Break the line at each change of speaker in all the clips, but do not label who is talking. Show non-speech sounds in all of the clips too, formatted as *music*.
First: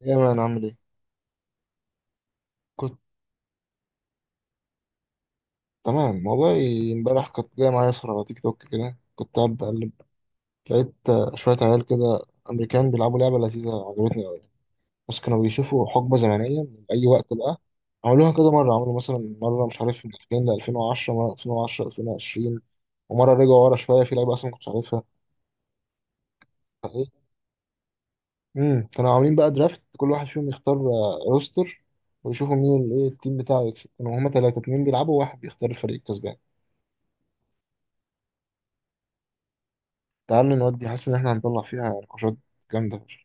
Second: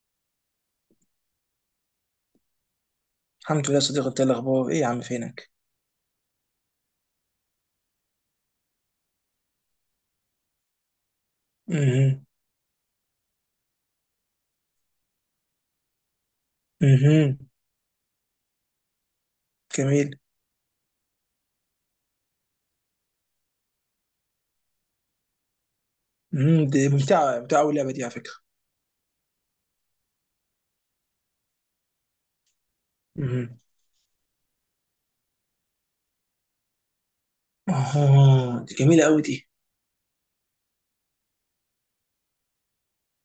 يا مان عامل ايه؟ كنت
الحمد لله يا صديقي، انت ايه الاخبار؟ ايه يا عم فينك؟
تمام والله. امبارح كنت جاي معايا صورة على تيك توك كده، كنت قاعد بقلب، لقيت شوية عيال كده
امم
أمريكان بيلعبوا لعبة لذيذة عجبتني أوي. بس كانوا بيشوفوا حقبة زمنية من أي وقت
امم
بقى. عملوها كذا مرة، عملوا مثلا مرة مش عارف من
جميل.
2000 ل 2010، مرة 2010 2020، ومرة رجعوا ورا شوية في لعيبة أصلا ما كنتش عارفها.
دي
ايه
ممتعه ممتعه قوي اللعبه دي على فكره.
كانوا عاملين بقى درافت، كل واحد فيهم يختار روستر، ويشوفوا مين ايه التيم
امم
بتاعه يكسب. كانوا هما تلاتة اتنين بيلعبوا وواحد بيختار الفريق الكسبان.
اه، دي جميله قوي دي.
تعالوا نودي، حاسس إن إحنا هنطلع فيها نقاشات جامدة فشخ.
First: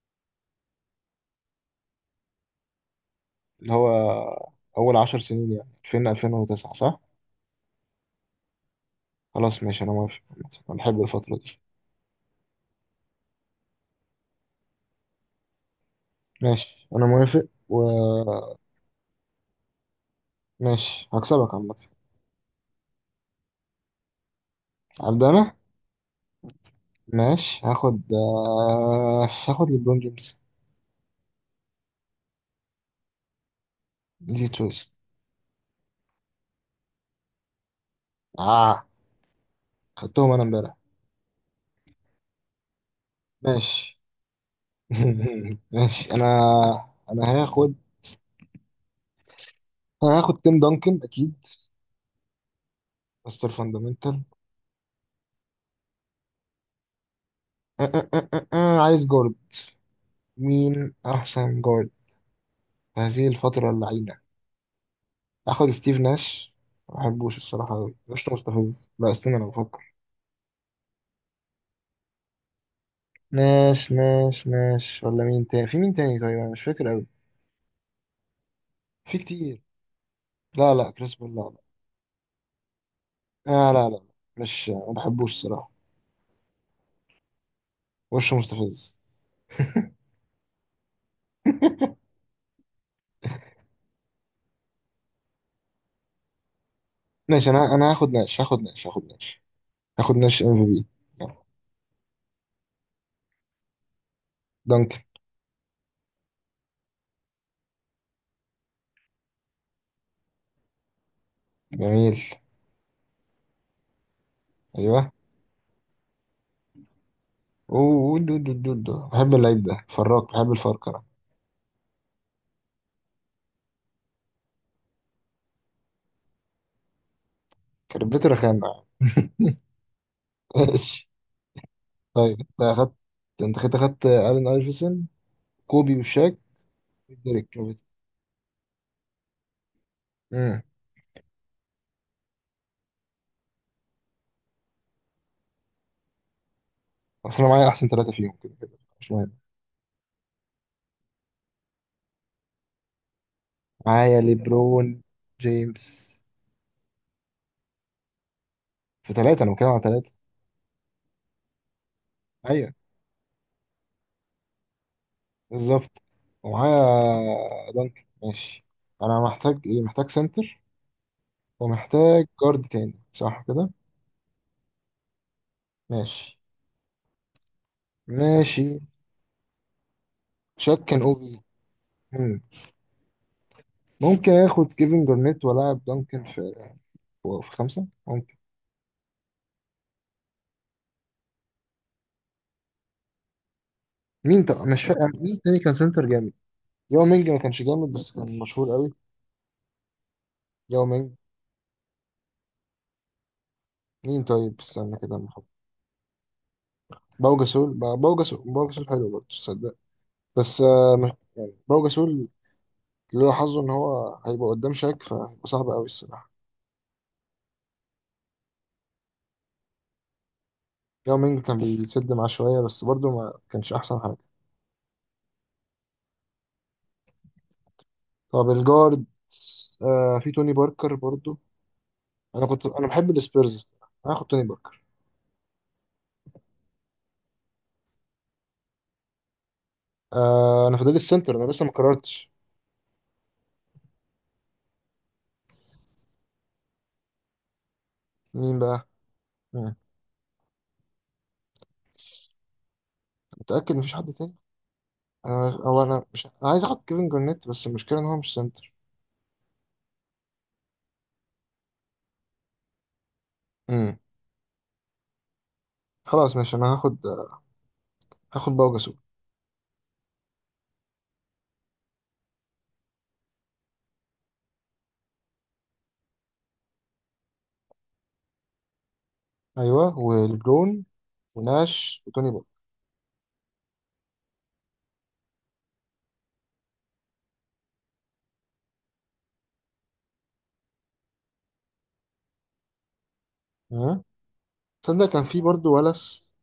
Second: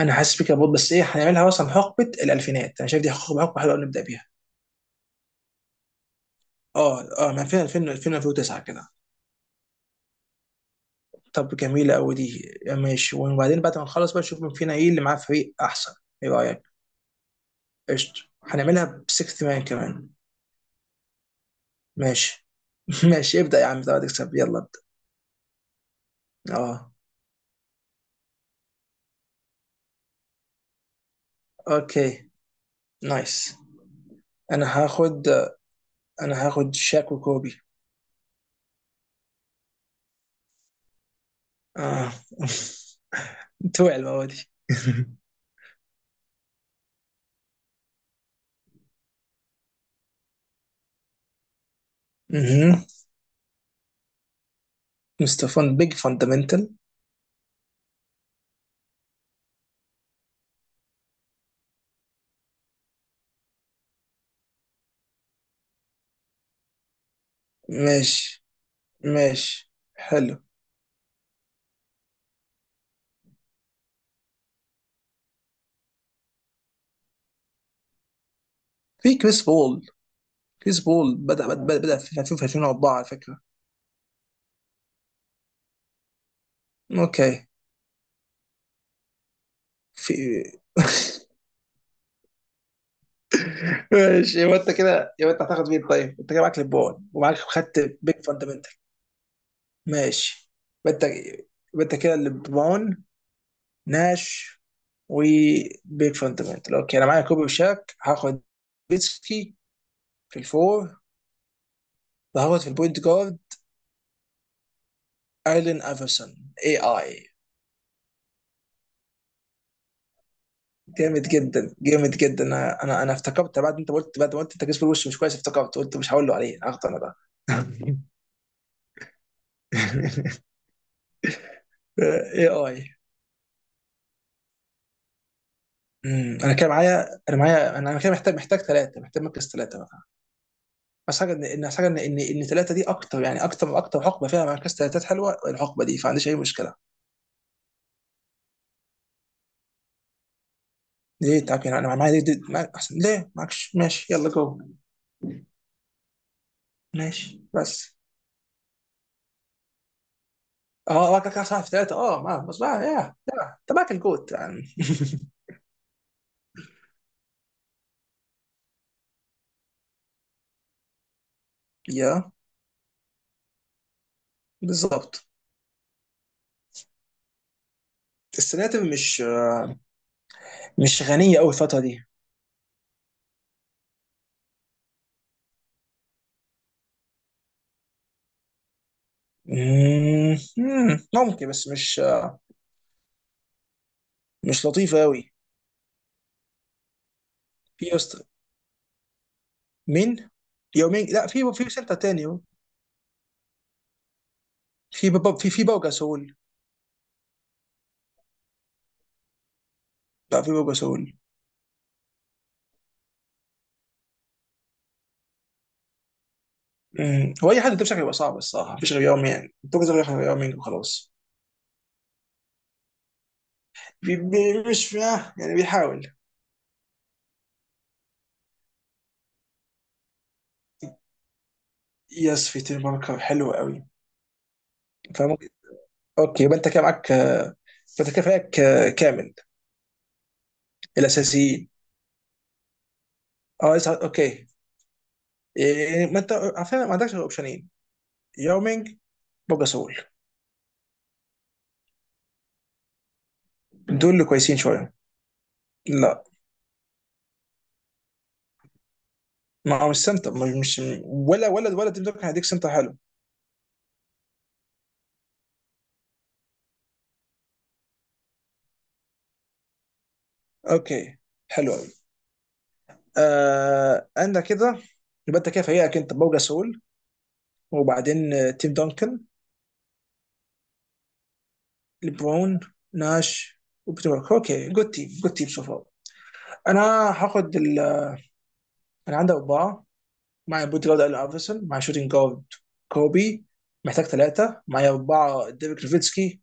انا حاسس بيك يا بود، بس ايه هنعملها؟ مثلا حقبه الالفينات انا شايف دي حقبه
اللي
حلوه قوي،
هو
نبدا بيها.
أول 10 سنين يعني 2000 2009
اه،
صح؟
اه، من 2000، 2000 2009 كده.
خلاص ماشي، أنا موافق عامة. أنا بحب الفترة
طب
دي.
جميله قوي دي، ماشي، وبعدين بعد ما نخلص بقى نشوف مين فينا ايه اللي معاه فريق احسن. ايه رايك؟
ماشي أنا موافق
قشطه،
وماشي.
هنعملها بسكس مان كمان.
هكسبك عامة.
ماشي. *laughs* ماشي، ابدا يا عم، طب تكسب، يلا ابدا.
هبدأ أنا.
اه.
ماشي، هاخد ليبرون جيمس.
اوكي، نايس.
دي
انا
تويست.
هاخد انا هاخد شاك وكوبي.
آه، خدتهم أنا إمبارح.
اه. *laughs* توع
ماشي.
المره دي. *laughs*
*laughs* ماشي أنا هاخد. أنا هاخد تيم دانكن أكيد.
مهم.
مستر فاندامنتال.
مستفان بيج فاندمنتال.
آه، عايز جارد. مين أحسن جارد في هذه الفترة اللعينة؟ آخد ستيف ناش. ما بحبوش الصراحة أوي، مش
ماشي.
مستفز، لا استنى أنا
ماشي،
بفكر.
حلو.
ناش ناش ناش ولا مين تاني، في مين تاني طيب، أنا مش فاكر أوي.
في
في
كريس
كتير.
بول.
لا
كريس
لا كريس
بول
بول لا لا.
بدأ في 2004 على فكرة.
آه لا لا لا. مش، ما بحبوش الصراحة.
اوكي.
وشه مستفز.
في.
*laughs*
*laughs* ماشي، يبقى انت كده، يبقى انت هتاخد مين طيب؟ انت كده معاك ليبرون ومعاك
ماشي، أنا
خدت
هاخد
بيج
ناش
فاندمنتال. ماشي.
ام في بي.
يبقى انت يبقى انت كده ليبرون، ناش،
دانكن.
وبيك فاندمنتال. اوكي، انا معايا كوبي وشاك. هاخد بيتسكي في الفور،
جميل.
وهاخد في البوينت جارد
أيوه.
ايلين افرسون، اي اي.
أوه دو دو دو دو بحب اللعيب ده فراك، بحب الفركرة.
جامد جدا، انا افتكرت بعد انت قلت، بعد ما قلت انت جسم الوش مش كويس، افتكرت قلت مش هقول له عليه، هاخده انا ده.
كربته رخامة. *laughs* ماشي.
*laughs*
طيب
اي
انت اخدت،
اي.
انت كده اخدت الين ايفرسون، كوبي والشاك
انا كان معايا، انا
وديريك جابت.
معايا انا أنا كده محتاج محتاج ثلاثه، محتاج مركز ثلاثه بقى.
امم.
بس حاجه ان ان حاجه ان ان ان ثلاثه دي اكتر يعني، اكتر حقبه فيها مركز ثلاثات حلوه الحقبه دي، فما عنديش اي مشكله.
اصل انا معايا احسن ثلاثه فيهم كده كده مش مهم.
ليه؟ طب يعني انا معايا دي معايا احسن، ليه معكش؟ ماشي
معايا
يلا جو.
ليبرون جيمس
ماشي بس.
في ثلاثه، انا بتكلم على ثلاثه.
اه، واكل كاس في ثلاثة. اه، ما بس
ايوه
بقى يا انت معاك الجوت يعني.
بالظبط. ومعايا دانكن ماشي. انا محتاج ايه؟ محتاج سنتر،
*laughs*
ومحتاج
يا
جارد تاني صح كده؟
بالظبط.
ماشي. ماشي.
السناتر
شاك كان
مش غنية
اوفي.
قوي الفترة دي.
مم. ممكن اخد كيفن جارنيت والعب دانكن في في خمسه ممكن.
مم، مم، ممكن، بس مش آه،
مين طب؟
مش
مش
لطيفة
فاكر
قوي.
مين تاني كان سنتر جامد. ياو مينج ما كانش
في
جامد بس
يست.
كان مشهور قوي.
مين؟
ياو
يومين،
مينج.
لا، في في سنتر تاني.
مين طيب استنى
في
كده أما أحط.
في في بوجا سول.
باو جاسول، باو جاسول، باو جاسول حلو برضه تصدق.
لا، في
بس
بوجا سول.
باو جاسول اللي هو حظه ان هو هيبقى قدام شاك، فهيبقى صعب قوي الصراحه.
مم، هو اي حد ده بشكل يبقى صعب الصراحة، مفيش غير يومين، بوجا سول غير يومين وخلاص.
ياو مينج كان بيسد معاه شويه بس برضه ما كانش احسن حاجه.
بي- بي- مش آه، يعني بيحاول.
طب الجارد، آه في توني باركر برضه. انا
يس، في
كنت
تيم
انا بحب
باركر، حلو
السبيرز،
قوي
أنا هاخد توني باركر.
فممكن. اوكي، يبقى انت كده معاك، فانت كده فريقك كامل
آه انا فاضل السنتر، انا لسه
الاساسيين.
ما قررتش.
اه لسه. اوكي. إيه، ما انت على فكره ما عندكش غير اوبشنين،
مين بقى؟
يومينج،
مم.
بوجاسول،
متاكد مفيش حد
دول اللي
تاني؟
كويسين شويه.
أنا هو أنا
لا،
مش، أنا عايز آخد كيفن جورنيت بس المشكلة إن هو مش سنتر.
ما هو مش سنتر، ولا ولا تيم دوكن هيديك سنتر حلو.
امم. خلاص ماشي، أنا هاخد، هاخد باوجاسول.
اوكي، حلو قوي. آه عندك كده، يبقى انت كده فريقك انت بوجاسول، وبعدين تيم دونكن،
أيوه ولبرون وناش وتوني بول.
لبرون، ناش، وبتبارك. اوكي، جود تيم، جود تيم سو فار. انا هاخد ال... انا عندي اربعه، مع بوت جارد الين ايفرسون، مع شوتنج جارد كوبي.
ها.
محتاج ثلاثه، معايا
تصدق كان في
اربعه
برضه
ديفيد
ولس.
نوفيتسكي.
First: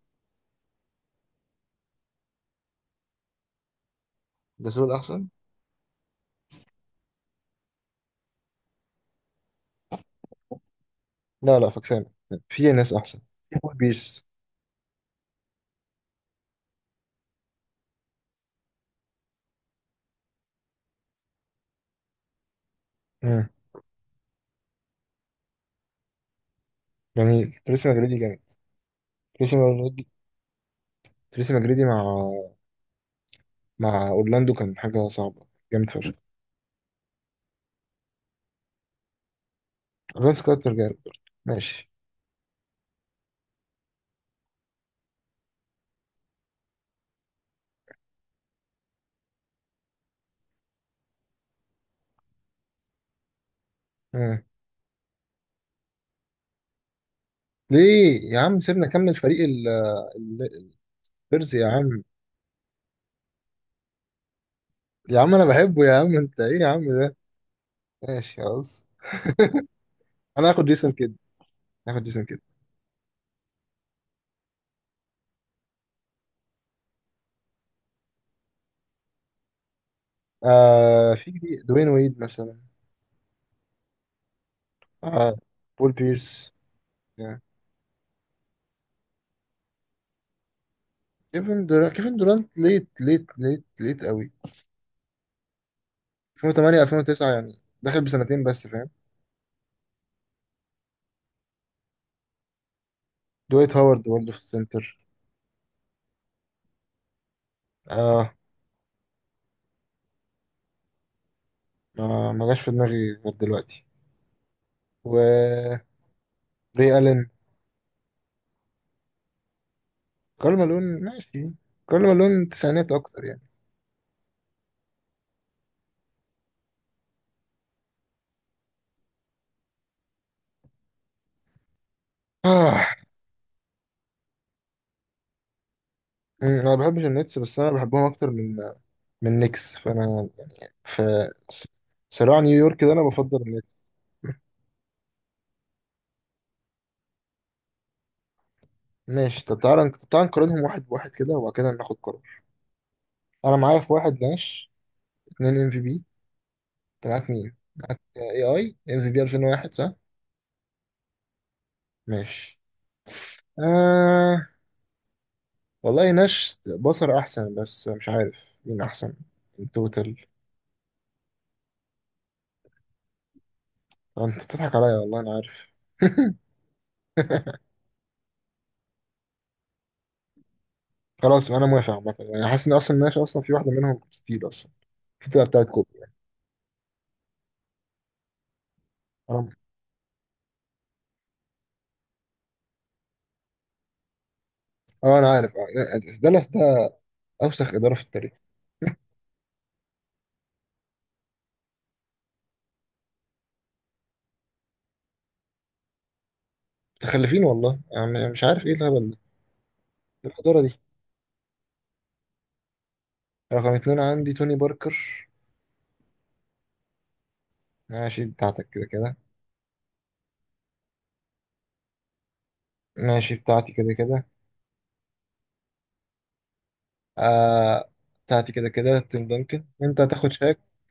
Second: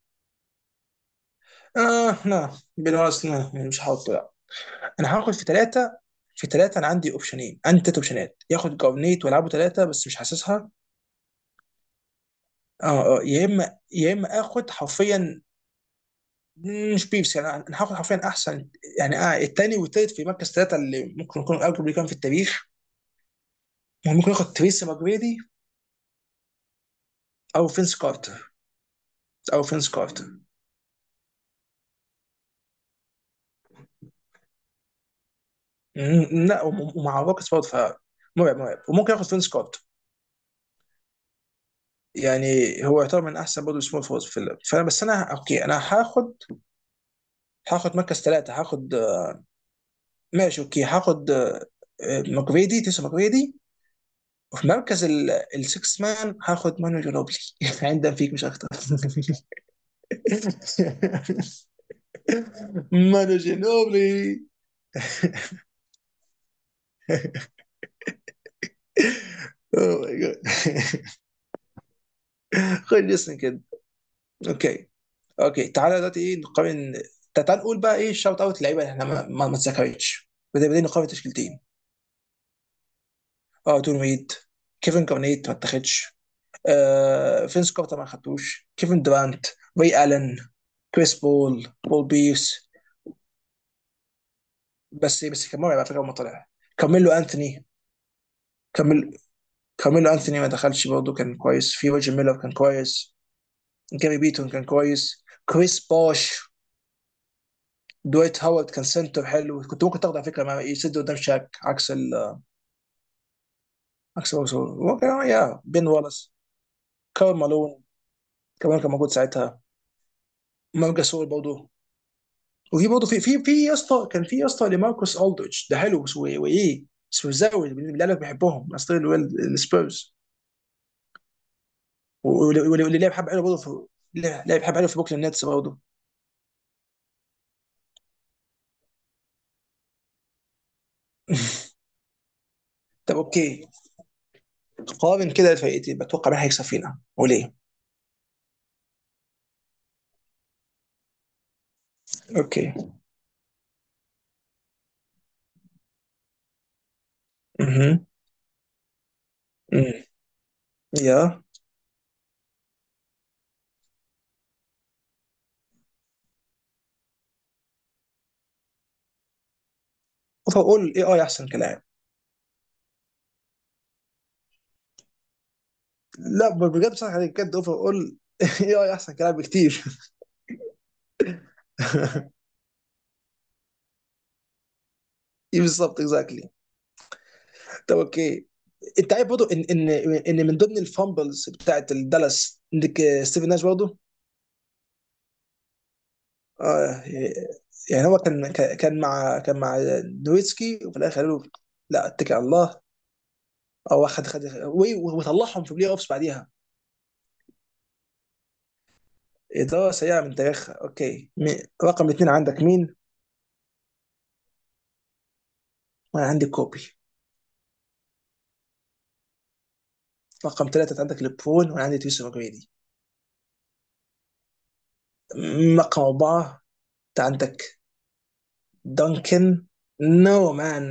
اه لا، بالونس، مش هحطه لا.
جاسول
انا
أحسن.
هاخد في ثلاثه، انا عندي اوبشنين، عندي ثلاث اوبشنات، ياخد جارنيت والعبه ثلاثه بس مش حاسسها.
لا لا فاكسان، في ناس
اه،
أحسن. في بول
يا
بيرس.
اما اخد حرفيا، مش بيبسي يعني، انا هاخد حرفيا احسن يعني. اه الثاني والثالث في مركز ثلاثه اللي ممكن يكون الجبري كان في التاريخ.
امم.
ممكن ياخد تريسي ماجريدي،
جميل،
او
تريسي
فينس
ماجريدي جامد.
كارتر،
تريسي
او فينس
ماجريدي.
كارتر.
تريسي ماجريدي مع مع أورلاندو كان حاجة صعبة، جامد فشخ.
مم، لا ومع روكيتس برضه مرعب. وممكن ياخد فينس كارتر.
فينس كارتر جامد برضه. ماشي.
يعني هو يعتبر من احسن برضه سمول فورز في اللعب، فانا بس، انا اوكي، انا هاخد هاخد مركز ثلاثه، هاخد آه، ماشي اوكي، هاخد آه، آه، ماجريدي، تيسو ماجريدي.
مم.
وفي مركز السكس مان هاخد مانو جنوبلي. *laughs* عندنا
ليه
فيك
يا
مش
عم؟
اكتر.
سيبنا كمل فريق
*laughs*
ال- البيرز يا عم.
مانو جنوبلي.
يا عم انا بحبه، يا عم انت ايه يا عم ده؟ ماشي خلاص،
اوه ماي جاد.
انا هاخد جيسون كيد، هاخد جيسون كيد.
*laughs* خد اسم كده. اوكي. اوكي تعالى دلوقتي ايه، نقارن. تعال نقول بقى ايه الشوت اوت، اللعيبه اللي احنا ما اتذكرتش. بدأنا نقارن
آه في
تشكيلتين.
جديد دوين ويد مثلا.
اه دون ويد، كيفن
آه
كارنيت ما
بول
اتخدش،
بيرس يعني.
آه فينس كارتر ما خدتوش، كيفن دورانت، ري الن، كريس
كيفن
بول،
دورانت،
بول
كيفن دورانت
بيرس.
ليت ليت ليت ليت قوي.
بس كان مرعب على فكره لما طلع.
2008
كارميلو
2009 يعني
انثوني،
دخل بسنتين بس فاهم.
كارميلو، كارميلو انثوني ما دخلش برضه، كان كويس. في روجر ميلر كان كويس.
دويت هاورد
جاري
برضه في
بيتون كان
السنتر.
كويس. كريس باش.
اه
دويت هاورد كان سنتر حلو، كنت ممكن تاخده على فكره، مع يسد قدام شاك عكس
ما
ال،
ما جاش في دماغي غير دلوقتي.
عكس هو كان يا
و
بين والاس.
ري الين.
كارل مالون كمان كان موجود ساعتها.
كارل
مارك
مالون
جاسول
ماشي.
برضه.
كارل مالون
وفي
تسعينات
برضه في
اكتر يعني.
في في يا اسطى كان في يا اسطى لماركوس الدريتش، ده حلو بس. وايه سوزاوي اللي قالك بحبهم، اصل السبيرز. واللي
آه.
لعب حبه حلو برضه في، لعب حبه حلو في بوكلين نتس برضه.
أمم، انا ما بحبش النتس بس انا بحبهم اكتر من من نيكس، فانا في صراع نيويورك ده انا
طب
بفضل
اوكي،
النتس.
قارن كده الفرقتين، بتوقع مين هيكسب فينا وليه؟
ماشي، طب تعالى تعالى نقارنهم واحد بواحد كده وبعد كده ناخد قرار.
اوكي.
انا معايا في واحد ناش، اتنين ام في بي. انت معاك مين؟
مهم.
اي اي ام في بي 2001 صح؟
يا
ماشي. آه. والله ناش بصر احسن بس مش عارف مين احسن التوتال.
اوفر اول اي اي احسن كلاعب.
انت بتضحك عليا والله انا عارف.
لا، بجد بصراحه، يعني بجد
*laughs*
اوفر اول، *laughs* اي اي احسن كلاعب بكتير.
خلاص انا موافق عامه،
*laughs*
يعني حاسس ان اصلا ناش اصلا في واحده منهم ستيل اصلا في
إيه
بتاعت كوبي.
بالظبط، اكزاكتلي. طب اوكي، انت عارف برضه
انا
ان ان ان من ضمن الفامبلز بتاعت الدالاس عندك، آه، ستيفن ناش برضه.
اه انا عارف ده
آه.
أوسخ إدارة في
يعني هو
التاريخ.
كان مع نويتسكي، وفي الاخر قالوا له لا، اتكل على الله، او خد، وطلعهم في بلاي اوفس بعديها.
متخلفين والله، يعني مش عارف إيه الهبل ده.
اداره سيئه
إيه
من
الإدارة
تاريخها.
دي؟
اوكي. رقم اثنين عندك مين؟
رقم اتنين عندي توني باركر.
انا عندي كوبي.
ماشي بتاعتك كده كده.
رقم ثلاثة انت عندك لبرون، وانا عندي يوسف جريدي.
ماشي بتاعتي كده كده.
رقم أربعة انت عندك
آه بتاعتي كده كده، تيم دانكن.
دانكن.
أنت هتاخد
نو
شاك.
مان،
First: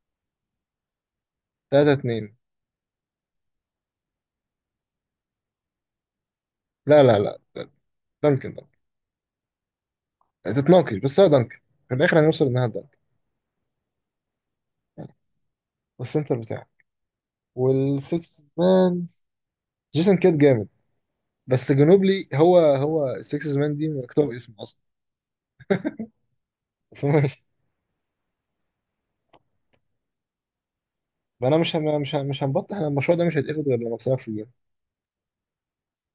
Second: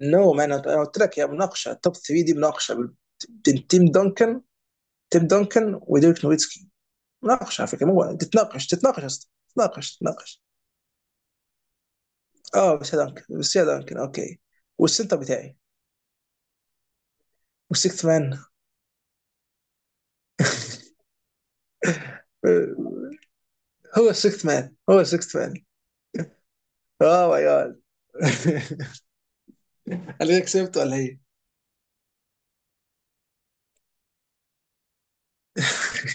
نو مان، انا قلت لك يا مناقشة
تلاتة
توب 3 دي،
اتنين.
مناقشة بين تيم دانكن وديريك نويتسكي،
لا لا لا.
مناقشة على فكرة، مو
دانكن دانكن،
تتناقش اصلا، تتناقش تتناقش.
تتناقش بس هو دانكن في الآخر. هنوصل إنها
اه بس
دانكن.
يا دانكن، اوكي.
يعني.
والسنتر بتاعي
والسنتر بتاعك،
والسيكث مان،
والسكس مان. جيسون كيد جامد، بس جنوبلي هو هو السكس مان دي
هو
مكتوب
السيكث
اسمه
مان،
أصلا. *laughs*
اه ماي
فماشي.
جاد، انا كسبت. *laughs* ولا هي؟
فأنا مش هنبطح. أنا المشروع ده مش هيتاخد غير لما أكسبك في الجيم.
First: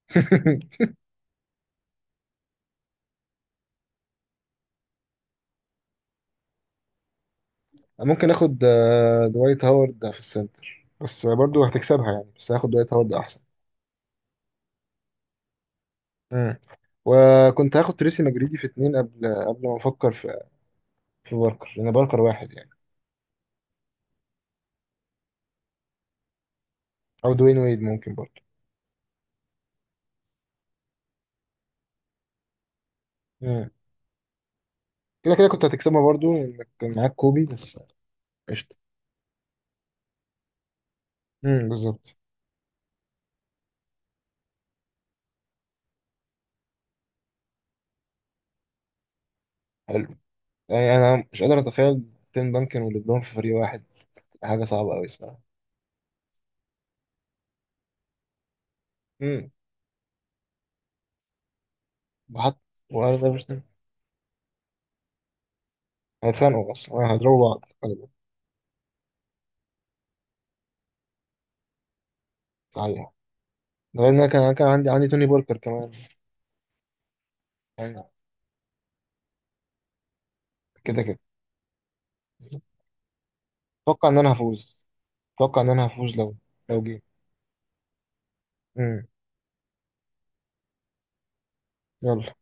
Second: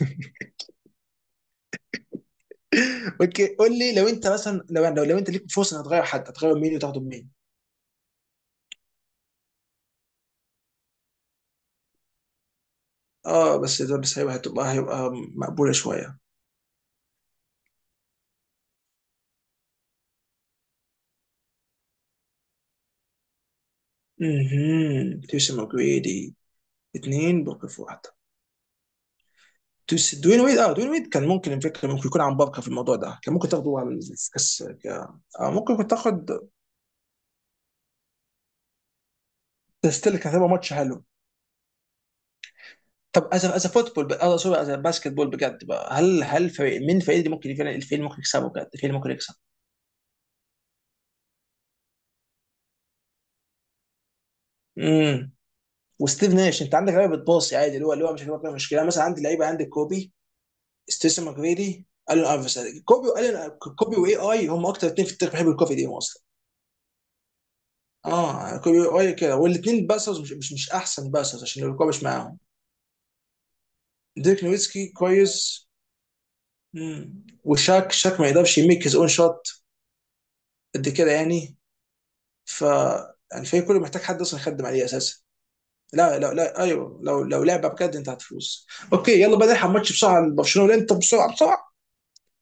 *laughs*
اوكي، قول لي لو انت مثلا لو انت ليك فرصه انك تغير حد، هتغير مين وتاخده مين؟
ممكن اخد دوايت هاورد في السنتر بس برضو هتكسبها يعني، بس هاخد دوايت هاورد احسن.
اه، بس ده بس هيبقى مقبوله شويه.
مم. وكنت هاخد تريسي مجريدي في اتنين قبل ما افكر في في باركر لان باركر واحد يعني.
اها تيوسن ماجريدي،
او
اثنين
دوين
بوكر
ويد
في
ممكن
واحده.
برضو.
دوين ويد، اه دوين ويد كان ممكن، الفكره ممكن يكون عن بركه في الموضوع ده، كان ممكن
مم.
تاخده على الكاس
كده كده
آه
كنت
ممكن كنت
هتكسبها
تاخد.
برضو انك كان معاك كوبي بس. قشطة.
ستيل كان هيبقى ماتش حلو.
مم، بالظبط.
طب از از فوتبول، اه سوري، از باسكت بول بجد بقى، هل فريق من الفريق اللي ممكن فعلا، الفريق اللي ممكن يكسبه بجد، الفريق اللي ممكن يكسب؟
حلو. يعني انا مش قادر اتخيل تيم دانكن وليبرون في فريق واحد، حاجة صعبة قوي
امم.
الصراحة.
وستيف ناش انت عندك لعيبه بتباصي عادي، اللي هو مش هيبقى مشكله، يعني مثلا عندي لعيبه،
مم.
عندك كوبي، ستيسن ماكريدي، الون
وحط،
ايفرسون، كوبي
وأنا ده مش،
والون. كوبي واي اي هم اكتر اثنين في التاريخ بيحبوا الكوفي دي اصلا.
هيتخانقوا اصلا هيضربوا بعض.
اه كوبي واي كده، والاثنين باسرز، مش احسن باسرز عشان الكوبي مش معاهم.
غالباً. غير ان انا
ديريك
كان
نويتسكي
عندي توني باركر
كويس.
كمان
مم. وشاك،
يعني.
شاك ما يقدرش يميك هيز اون شوت قد
كده
كده
كده
يعني. ف الفريق كله محتاج
اتوقع ان
حد
انا
اصلا يخدم
هفوز.
عليه اساسا.
اتوقع ان انا هفوز
لا لا
لو
لا
لو
ايوه،
جه.
لو لو لعبه بجد انت هتفوز.
امم.
اوكي، يلا بقى نلحق ماتش بسرعه، برشلونه والانتر، بسرعه بسرعه.
يلا.